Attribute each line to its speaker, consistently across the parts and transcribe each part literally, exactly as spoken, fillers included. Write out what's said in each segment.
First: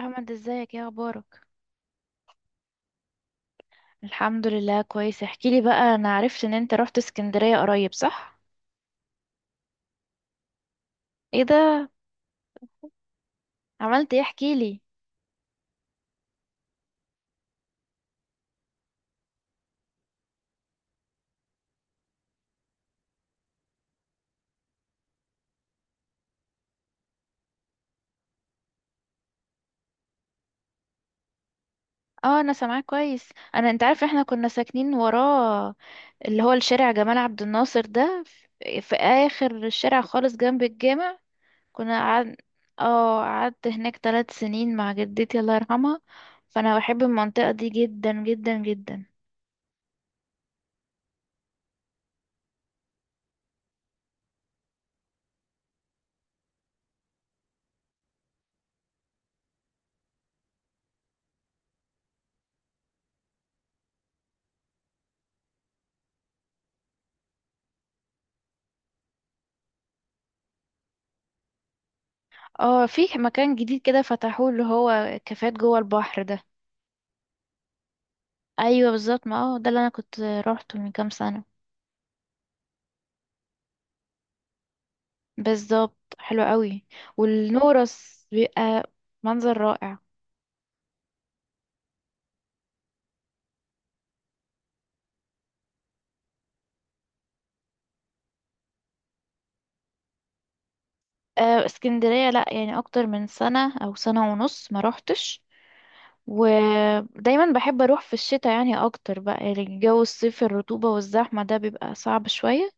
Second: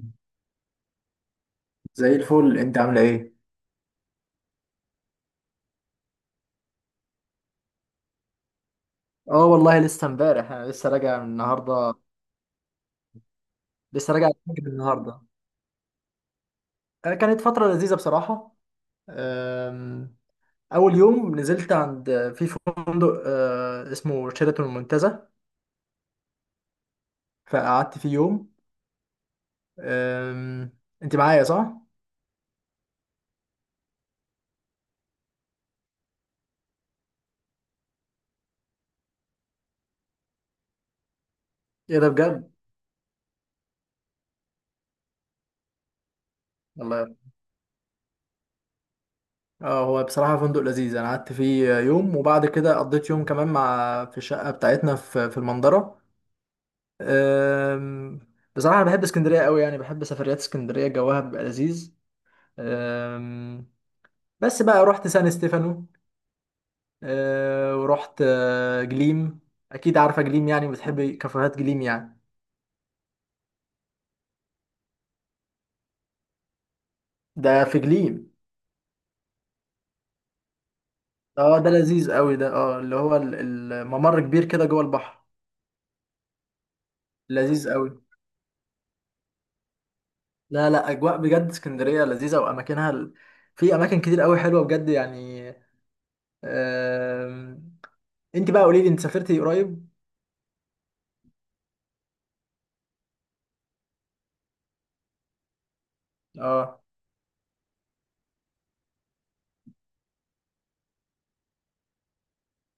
Speaker 1: احمد ازيك، يا اخبارك.
Speaker 2: زي الفل، انت عامله ايه؟
Speaker 1: الحمد لله كويس. احكيلي بقى، انا عرفت ان انت رحت اسكندرية قريب، صح؟
Speaker 2: اه والله، لسه امبارح، انا لسه راجع من
Speaker 1: ايه ده؟
Speaker 2: النهارده. لسه
Speaker 1: عملت ايه؟
Speaker 2: راجع من
Speaker 1: احكيلي.
Speaker 2: النهارده. آه، كانت فتره لذيذه بصراحه. آم، اول يوم نزلت عند في فندق آه، اسمه شيراتون المنتزه. فقعدت فيه يوم. آم، انت معايا، صح؟
Speaker 1: اه انا سامعاك كويس. انا انت عارف احنا كنا ساكنين وراه، اللي هو الشارع جمال عبد الناصر ده في في اخر الشارع خالص جنب الجامع.
Speaker 2: ايه
Speaker 1: كنا
Speaker 2: ده
Speaker 1: قعد،
Speaker 2: بجد!
Speaker 1: اه قعدت هناك ثلاث سنين مع جدتي الله يرحمها. فانا بحب
Speaker 2: والله.
Speaker 1: المنطقة دي جدا جدا جدا.
Speaker 2: اه، هو بصراحه فندق لذيذ، انا قعدت فيه يوم وبعد كده قضيت يوم كمان مع في الشقه بتاعتنا في في المنظره. أم، بصراحة أنا بحب اسكندرية قوي، يعني بحب سفريات اسكندرية، جوها بيبقى لذيذ. أم، بس بقى رحت سان ستيفانو. أه، ورحت أه، جليم. أكيد عارفة جليم، يعني بتحبي كافيهات جليم يعني.
Speaker 1: اه في مكان جديد كده فتحوه، اللي هو كافيهات جوه البحر ده.
Speaker 2: ده في جليم؟
Speaker 1: ايوه بالظبط، ما هو ده اللي انا كنت روحته من كام سنه.
Speaker 2: اه، ده لذيذ قوي، ده اه اللي هو ال- الممر كبير كده جوه البحر.
Speaker 1: بالظبط، حلو قوي.
Speaker 2: لذيذ قوي.
Speaker 1: والنورس بيبقى منظر رائع.
Speaker 2: لا لا، أجواء بجد اسكندرية لذيذة، وأماكنها ال- في أماكن كتير قوي حلوة بجد يعني. أم، أنت بقى قولي لي، أنت سافرتي قريب؟
Speaker 1: آه، اسكندريه لا، يعني اكتر من سنه او سنه ونص ما روحتش.
Speaker 2: اه،
Speaker 1: ودايما بحب اروح في الشتاء يعني اكتر، بقى يعني الجو الصيف الرطوبه والزحمه ده بيبقى صعب شويه.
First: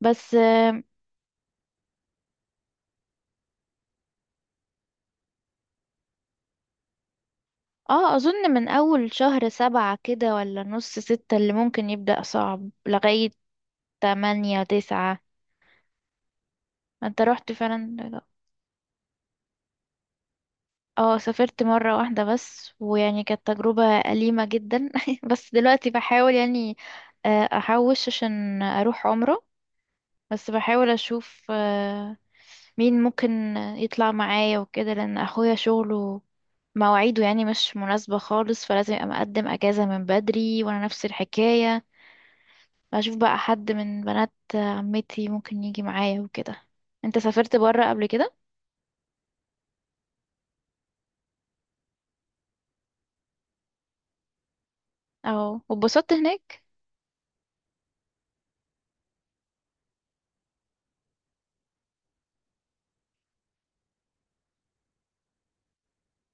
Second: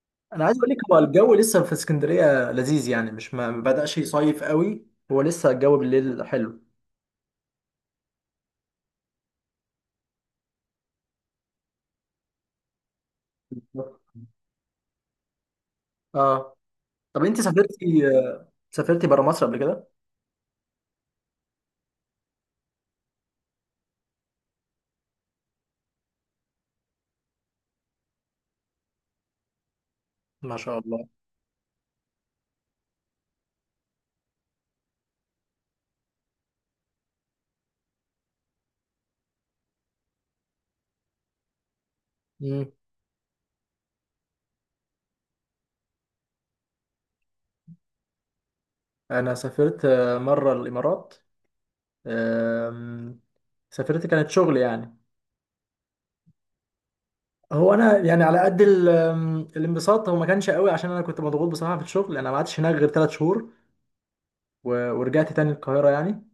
Speaker 1: بس
Speaker 2: انا عايز اقول لك،
Speaker 1: اه،
Speaker 2: هو الجو لسه في اسكندريه لذيذ، يعني مش ما ما بدأش يصيف قوي. هو لسه الجو بالليل حلو.
Speaker 1: آه، اظن من اول شهر سبعة كده ولا نص ستة اللي ممكن يبدأ صعب لغاية تمانية تسعة.
Speaker 2: اه،
Speaker 1: انت
Speaker 2: طب انت
Speaker 1: رحت فعلا؟
Speaker 2: سافرتي سافرتي بره مصر قبل كده؟
Speaker 1: اه سافرت مرة واحدة بس، ويعني كانت تجربة أليمة جدا. بس دلوقتي بحاول يعني، آه، أحوش عشان أروح عمرة. بس
Speaker 2: ما شاء
Speaker 1: بحاول
Speaker 2: الله.
Speaker 1: أشوف آه، مين ممكن يطلع معايا وكده، لأن أخويا شغله مواعيده يعني مش مناسبة خالص، فلازم يبقى مقدم أجازة من بدري، وأنا نفس الحكاية.
Speaker 2: مم.
Speaker 1: بشوف بقى حد من بنات عمتي ممكن يجي معايا وكده. انت سافرت برا قبل كده؟
Speaker 2: انا سافرت آه، مره الامارات. آم، سافرت، كانت شغل يعني.
Speaker 1: اه، واتبسطت هناك؟
Speaker 2: هو انا يعني على قد ال- آم، الانبساط، هو ما كانش قوي عشان انا كنت مضغوط بصراحه في الشغل. انا ما قعدتش هناك غير ثلاث شهور و- ورجعت تاني القاهره يعني.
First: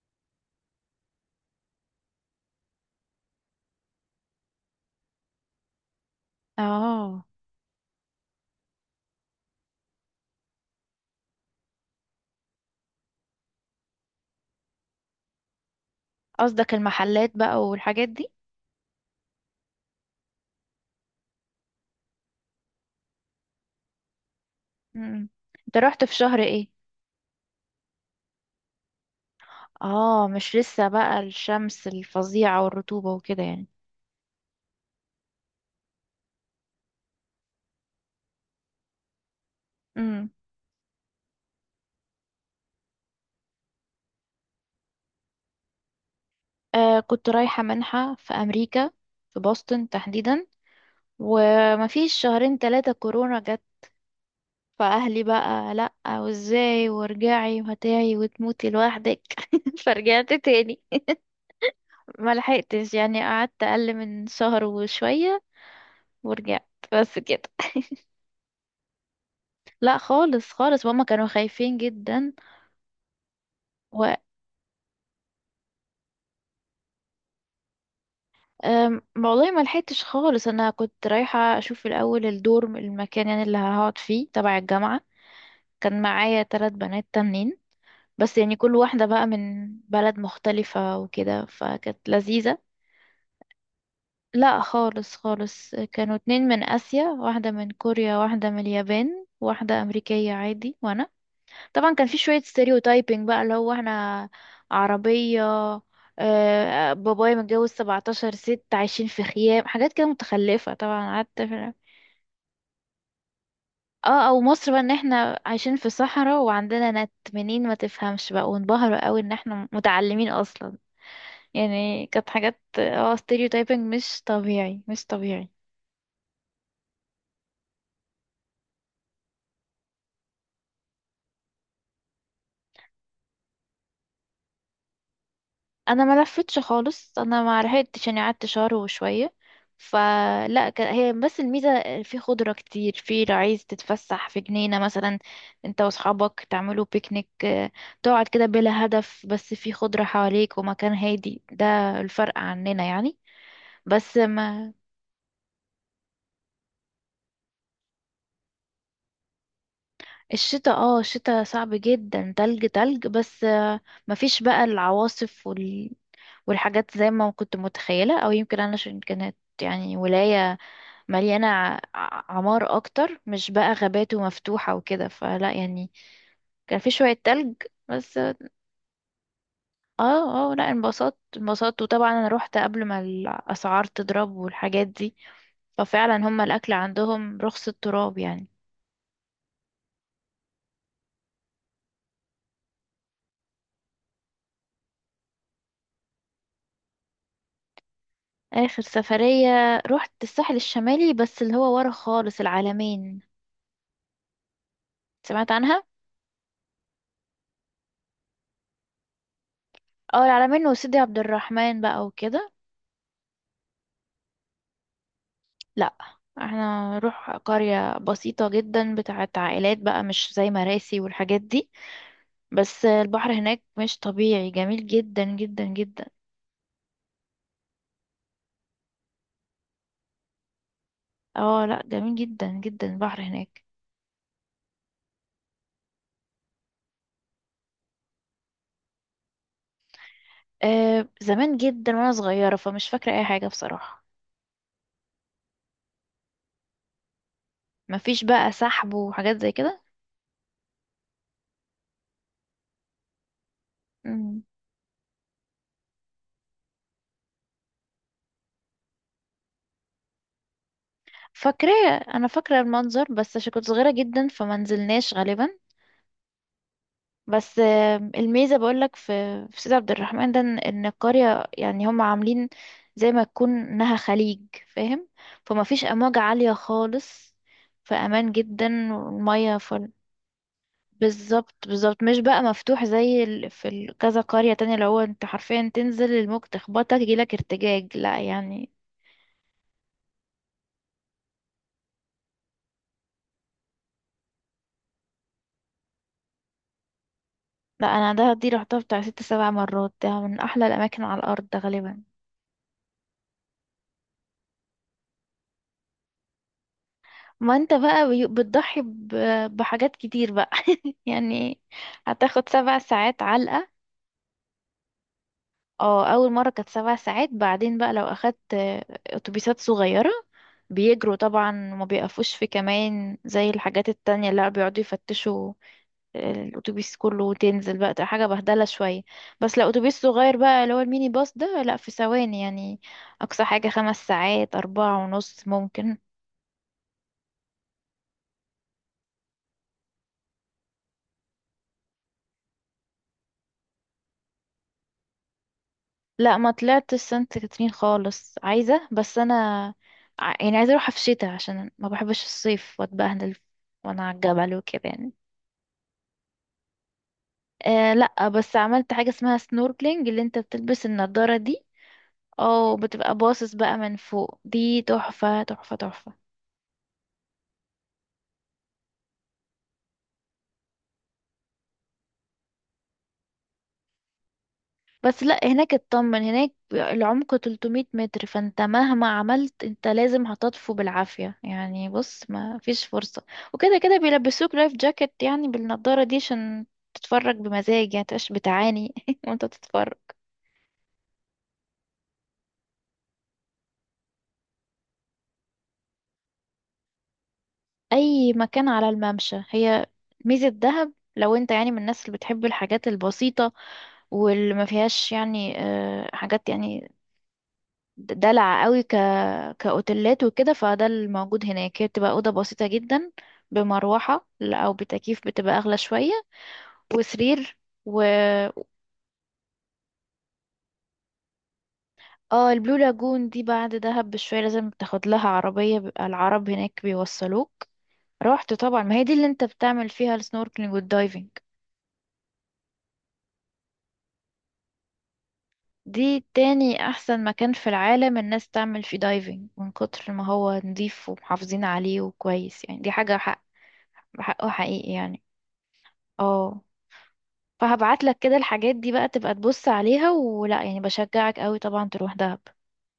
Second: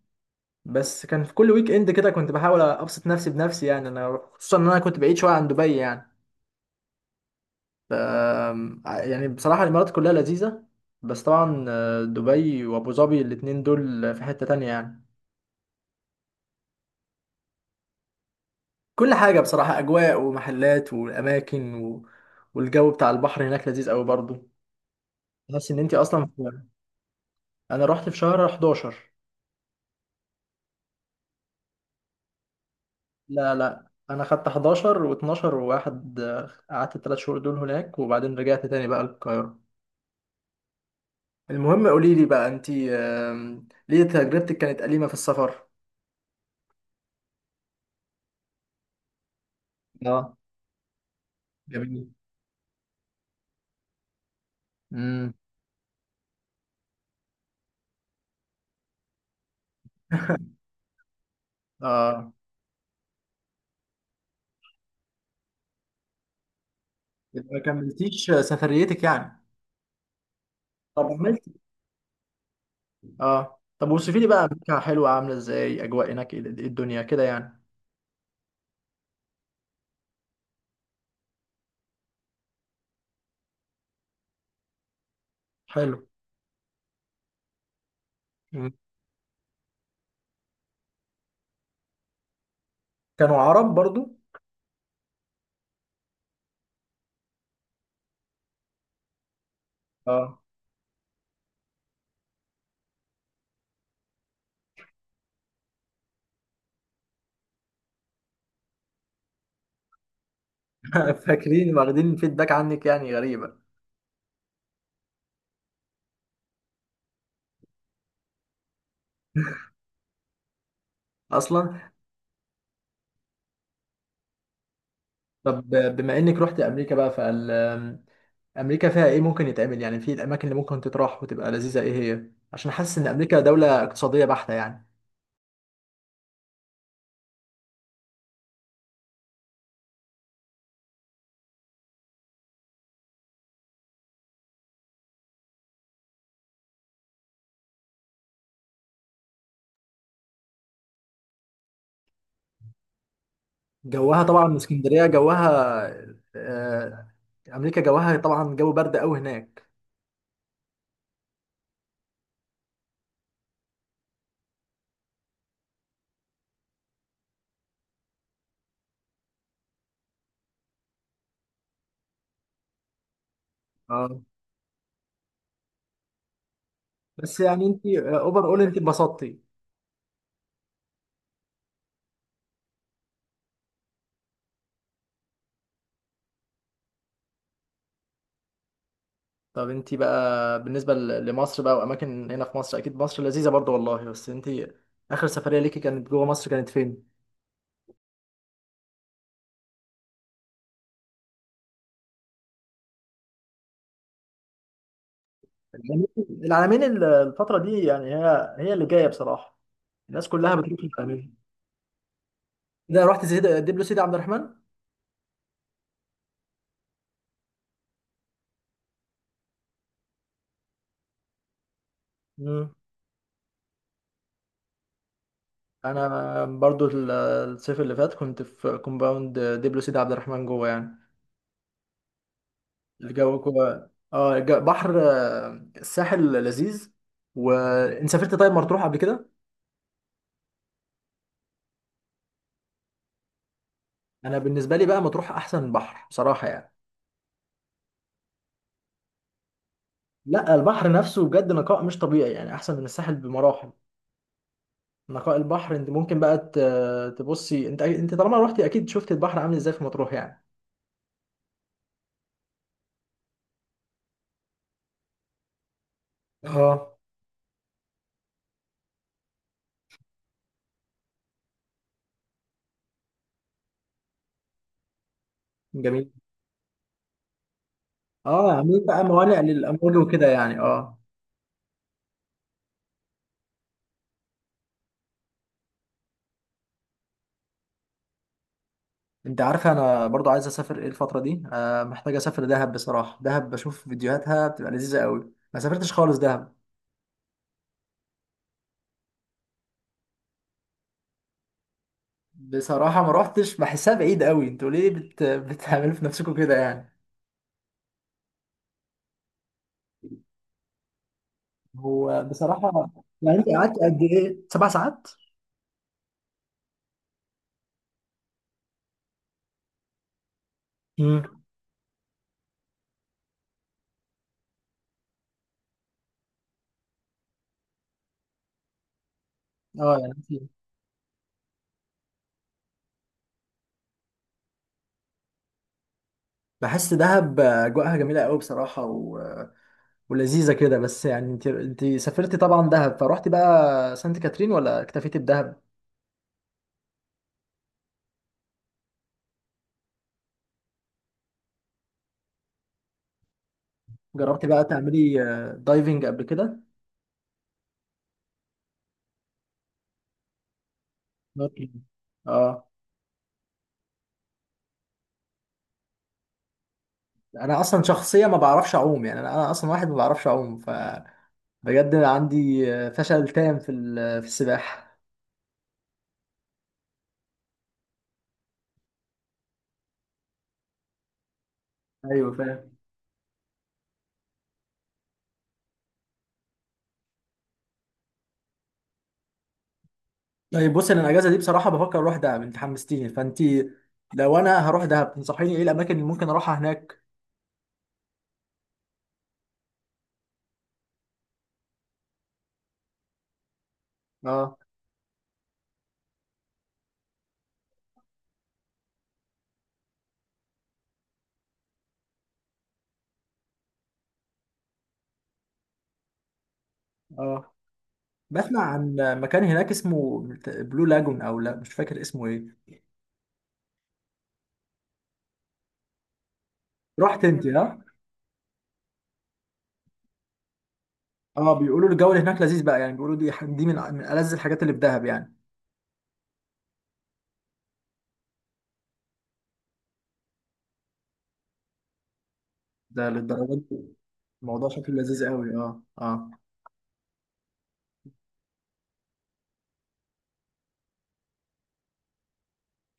Speaker 2: بس كان في كل ويك اند كده كنت بحاول ابسط نفسي بنفسي يعني، انا خصوصا ان انا كنت بعيد شويه عن دبي يعني.
Speaker 1: اه
Speaker 2: ف آه، يعني بصراحه الامارات كلها لذيذه، بس طبعا، آه، دبي وابو ظبي الاتنين دول في حته تانية يعني.
Speaker 1: قصدك المحلات بقى والحاجات دي.
Speaker 2: كل حاجه بصراحه، اجواء ومحلات واماكن و... والجو بتاع البحر هناك لذيذ قوي برضو.
Speaker 1: امم.
Speaker 2: تحس
Speaker 1: انت
Speaker 2: ان انت
Speaker 1: رحت في
Speaker 2: اصلا
Speaker 1: شهر
Speaker 2: في...
Speaker 1: ايه؟
Speaker 2: انا رحت في شهر حداشر.
Speaker 1: اه مش لسه بقى الشمس الفظيعة والرطوبة وكده
Speaker 2: لا
Speaker 1: يعني؟
Speaker 2: لا، انا خدت حداشر و12 وواحد، آه، قعدت الثلاث شهور دول هناك وبعدين رجعت تاني بقى القاهره.
Speaker 1: امم.
Speaker 2: المهم قولي لي بقى انت، آم، ليه تجربتك كانت أليمة في السفر؟
Speaker 1: آه كنت رايحة منحة في امريكا، في بoston
Speaker 2: اه.
Speaker 1: تحديدا.
Speaker 2: جميل.
Speaker 1: ومفيش شهرين تلاتة كورونا جت. فاهلي
Speaker 2: امم.
Speaker 1: بقى لأ، وازاي وارجعي وهتعي وتموتي لوحدك. فرجعت تاني.
Speaker 2: اه،
Speaker 1: ما لحقتش يعني، قعدت اقل من شهر وشوية ورجعت، بس كده.
Speaker 2: يبقى ما كملتيش سفريتك يعني؟
Speaker 1: لا خالص خالص، ماما
Speaker 2: طب
Speaker 1: كانوا
Speaker 2: عملت.
Speaker 1: خايفين جدا.
Speaker 2: اه، طب
Speaker 1: و
Speaker 2: وصفي لي بقى امريكا حلوه عامله ازاي، اجواء هناك ايه إيه الدنيا كده يعني؟
Speaker 1: أم، والله ما لحقتش خالص، انا كنت رايحه اشوف الاول الدور المكان يعني اللي هقعد فيه تبع الجامعه.
Speaker 2: حلو.
Speaker 1: كان معايا ثلاث بنات تانيين، بس يعني
Speaker 2: أمم.
Speaker 1: كل واحده بقى من بلد مختلفه وكده، فكانت لذيذه.
Speaker 2: كانوا عرب برضو؟
Speaker 1: لا خالص خالص، كانوا اتنين من اسيا، واحده من كوريا، واحده من اليابان، واحده امريكيه
Speaker 2: اه.
Speaker 1: عادي وانا. طبعا كان في شوية ستيريوتايبنج بقى، اللي هو احنا عربية، آه، بابايا متجوز سبعتاشر ست، عايشين في خيام، حاجات كده متخلفة طبعا. قعدت في-
Speaker 2: فاكرين واخدين فيدباك عنك، يعني غريبه.
Speaker 1: اه او مصر بقى ان احنا عايشين في صحراء وعندنا نت منين، ما تفهمش بقى. وانبهروا قوي ان احنا متعلمين اصلا.
Speaker 2: اصلا.
Speaker 1: يعني كانت حاجات اه ستيريوتايبنج مش طبيعي، مش طبيعي.
Speaker 2: طب بما انك رحت امريكا بقى، فال امريكا فيها ايه ممكن يتعمل يعني، في الاماكن اللي ممكن تتراح وتبقى لذيذه؟ ايه هي، عشان حاسس ان امريكا دوله اقتصاديه بحته يعني.
Speaker 1: انا ما لفتش خالص، انا ما لحقتش يعني، قعدت شهر وشويه. فلا ك- هي بس الميزه في خضره كتير، في لو عايز تتفسح في جنينه مثلا انت واصحابك تعملوا بيكنيك، آه، تقعد كده بلا هدف بس في خضره حواليك ومكان هادي. ده الفرق عننا يعني. بس
Speaker 2: جوها طبعا
Speaker 1: ما
Speaker 2: اسكندريه جوها. آه، امريكا جوها طبعا جو برد قوي هناك.
Speaker 1: الشتاء، اه الشتاء صعب جدا، تلج تلج. بس آه، مفيش بقى العواصف وال... والحاجات زي ما كنت متخيله، او يمكن انا عشان كانت يعني ولايه مليانة ع- عمار أكتر، مش بقى غابات
Speaker 2: اه.
Speaker 1: ومفتوحة وكده، فلا يعني. كان في شوية
Speaker 2: بس
Speaker 1: تلج
Speaker 2: يعني انت
Speaker 1: بس.
Speaker 2: اوفر اول، انت اتبسطتي؟
Speaker 1: اه اه لا انبسطت انبسطت، وطبعا أنا روحت قبل ما الأسعار تضرب والحاجات دي. ففعلا هما الأكل عندهم رخص التراب يعني.
Speaker 2: طب انت بقى، بالنسبه ل- لمصر بقى واماكن هنا في مصر، اكيد مصر لذيذه برضو والله، بس انت اخر سفريه ليكي كانت جوه مصر كانت فين؟
Speaker 1: آخر سفرية روحت الساحل الشمالي، بس اللي هو ورا خالص العلمين، سمعت عنها؟
Speaker 2: العلمين. العلمين الفتره دي يعني، هي هي اللي جايه بصراحه.
Speaker 1: اه
Speaker 2: الناس كلها
Speaker 1: العلمين
Speaker 2: بتروح
Speaker 1: وسيدي عبد
Speaker 2: العلمين.
Speaker 1: الرحمن بقى وكده.
Speaker 2: ده رحت سيدي دبلو سيدي عبد الرحمن؟
Speaker 1: لا، احنا نروح قرية بسيطة جدا بتاعت عائلات بقى، مش زي مراسي والحاجات دي.
Speaker 2: مم.
Speaker 1: بس البحر هناك مش طبيعي، جميل جدا جدا جدا.
Speaker 2: انا برضو ال- الصيف اللي فات كنت في كومباوند دبلو سيدي عبد الرحمن جوه يعني.
Speaker 1: اه لا جميل جدا جدا البحر
Speaker 2: الجو
Speaker 1: هناك.
Speaker 2: جوه اه الج- بحر، آه، الساحل لذيذ. وانت سافرت طيب مطروح قبل كده؟
Speaker 1: آه زمان جدا وانا صغيرة، فمش فاكرة اي حاجة بصراحة.
Speaker 2: انا بالنسبه لي بقى مطروح احسن بحر بصراحه يعني.
Speaker 1: مفيش بقى سحب وحاجات زي كده.
Speaker 2: لا، البحر نفسه بجد نقاء مش طبيعي يعني، احسن من الساحل بمراحل.
Speaker 1: مم.
Speaker 2: نقاء البحر، انت ممكن بقى ت- تبصي، انت انت طالما روحتي اكيد شفت البحر عامل ازاي في مطروح يعني.
Speaker 1: فاكرة، انا فاكرة المنظر بس، عشان كنت صغيرة جدا فمنزلناش غالبا.
Speaker 2: اه.
Speaker 1: بس آم، الميزة بقولك في في سيد عبد الرحمن ده، ان إن القرية يعني هم عاملين زي ما تكون انها خليج، فاهم؟ فما فيش
Speaker 2: جميل.
Speaker 1: امواج عالية خالص، في امان
Speaker 2: اه، عاملين
Speaker 1: جدا
Speaker 2: بقى موانئ
Speaker 1: والمية فل.
Speaker 2: للامور وكده يعني اه
Speaker 1: بالظبط بالظبط، مش بقى مفتوح زي ال... في ال- كذا قرية تانية اللي هو انت حرفيا تنزل الموج تخبطك يجيلك ارتجاج، لا يعني.
Speaker 2: انت عارفه، انا برضو عايز اسافر ايه الفتره دي، آه محتاج اسافر دهب بصراحه. دهب بشوف فيديوهاتها بتبقى لذيذه قوي، ما سافرتش خالص دهب
Speaker 1: لا انا ده دي رحتها بتاع ست سبع مرات، ده من احلى الاماكن على الارض ده غالبا.
Speaker 2: بصراحه، ما روحتش، بحسها بعيد قوي. انتوا ليه بت... بتعملوا في نفسكم كده يعني؟
Speaker 1: ما انت بقى بي- بتضحي ب- بحاجات كتير بقى. يعني
Speaker 2: هو
Speaker 1: هتاخد سبع
Speaker 2: بصراحه.
Speaker 1: ساعات
Speaker 2: يعني انت
Speaker 1: علقة.
Speaker 2: قعدت قد ايه، سبع ساعات؟
Speaker 1: اه اول مرة كانت سبع ساعات. بعدين بقى لو اخدت آه، اتوبيسات صغيرة، بيجروا
Speaker 2: امم.
Speaker 1: طبعا وما بيقفوش في كمان زي الحاجات التانية اللي بيقعدوا يفتشوا الاتوبيس كله، وتنزل بقى تبقى حاجه بهدله شويه. بس لو
Speaker 2: اه
Speaker 1: اتوبيس
Speaker 2: يعني
Speaker 1: صغير
Speaker 2: كتير.
Speaker 1: بقى، اللي هو الميني باص ده، لا في ثواني يعني. اقصى حاجه خمس ساعات، اربعة ونص ممكن.
Speaker 2: بحس دهب اجواءها جميله قوي بصراحه و... ولذيذه كده، بس يعني انت انت سافرتي طبعا دهب فروحتي بقى سانت كاترين ولا اكتفيتي بدهب؟
Speaker 1: لا ما طلعت سانت كاترين خالص، عايزة بس أنا، ع- يعني عايزة أروح في الشتاء عشان ما بحبش الصيف وأتبهدل وأنا على
Speaker 2: جربتي
Speaker 1: الجبل
Speaker 2: بقى
Speaker 1: وكده يعني.
Speaker 2: تعملي آه، دايفنج قبل كده؟
Speaker 1: آه لا، بس عملت حاجة اسمها سنوركلينج، اللي انت بتلبس النضارة دي
Speaker 2: ممكن. اه.
Speaker 1: أو بتبقى باصص بقى من فوق. دي تحفة تحفة تحفة.
Speaker 2: انا اصلا شخصيه ما بعرفش اعوم يعني، انا انا اصلا واحد ما بعرفش اعوم فبجد عندي آه، فشل تام في ال- آه، في السباحه.
Speaker 1: بس لا هناك اطمن، هناك العمق تلتمية متر، فانت مهما عملت انت لازم هتطفو بالعافية يعني، بص
Speaker 2: ايوه
Speaker 1: ما
Speaker 2: فاهم.
Speaker 1: فيش فرصة. وكده كده بيلبسوك لايف جاكيت يعني بالنضارة دي عشان تتفرج بمزاج يعني، متبقاش بتعاني وانت تتفرج.
Speaker 2: طيب بص، انا الاجازه دي بصراحه بفكر اروح دهب، انت حمستيني فانت، لو انا هروح دهب تنصحيني ايه الاماكن اللي ممكن اروحها هناك؟
Speaker 1: اي مكان على الممشى. هي ميزة دهب، لو انت يعني من الناس اللي بتحب الحاجات البسيطة واللي
Speaker 2: اه،
Speaker 1: ما فيهاش يعني آه، حاجات يعني دلع قوي، ك... كأوتيلات وكده، فده الموجود هناك. هي بتبقى أوضة بسيطة جدا بمروحة ل- أو بتكييف بتبقى أغلى شوية،
Speaker 2: اه.
Speaker 1: وسرير و،
Speaker 2: بسمع عن مكان هناك اسمه بلو لاجون، او لا مش فاكر اسمه
Speaker 1: اه
Speaker 2: ايه.
Speaker 1: البلو لاجون دي بعد دهب بشوية، لازم تاخد لها عربية، بيبقى العرب هناك
Speaker 2: رحت انت،
Speaker 1: بيوصلوك.
Speaker 2: ها؟
Speaker 1: رحت طبعا، ما هي دي اللي انت بتعمل فيها السنوركلينج والدايفنج.
Speaker 2: اه. بيقولوا الجو اللي هناك لذيذ بقى يعني، بيقولوا دي دي من من ألذ الحاجات اللي في دهب يعني.
Speaker 1: دي تاني أحسن مكان في العالم الناس تعمل فيه دايفنج، من كتر ما هو نضيف ومحافظين عليه وكويس يعني، دي
Speaker 2: ده
Speaker 1: حاجة حق،
Speaker 2: للدرجة دي؟
Speaker 1: حقه
Speaker 2: الموضوع
Speaker 1: حقيقي
Speaker 2: شكله
Speaker 1: يعني.
Speaker 2: لذيذ قوي. اه، اه.
Speaker 1: اه، فهبعت لك كده الحاجات دي بقى تبقى تبص عليها ولا، يعني بشجعك قوي طبعا تروح دهب.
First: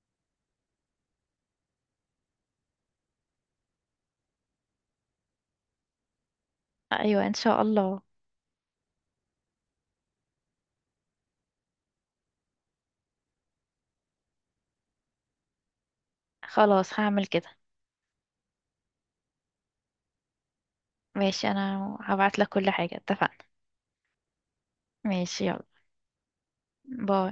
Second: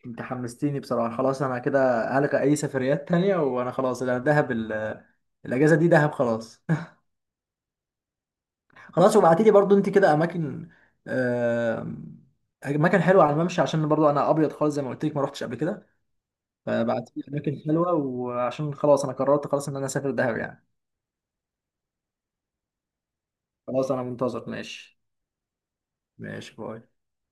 Speaker 2: انت حمستيني بصراحة، خلاص انا كده هلغي اي سفريات تانية، وانا خلاص انا دهب، ال- الاجازة دي دهب خلاص.
Speaker 1: ايوه ان شاء الله.
Speaker 2: خلاص، وبعتي لي برضو انت كده اماكن، آم، اماكن حلوة على الممشى، عشان برضو انا ابيض خالص زي ما قلت لك، ما رحتش قبل كده.
Speaker 1: خلاص
Speaker 2: فبعتي لي
Speaker 1: هعمل كده.
Speaker 2: اماكن حلوة، وعشان خلاص انا قررت خلاص ان انا اسافر دهب يعني.
Speaker 1: ماشي، انا هبعت لك كل حاجة، اتفقنا.
Speaker 2: خلاص، انا منتظر ماشي.
Speaker 1: ماشي يلا،
Speaker 2: ماشي، باي.
Speaker 1: باي.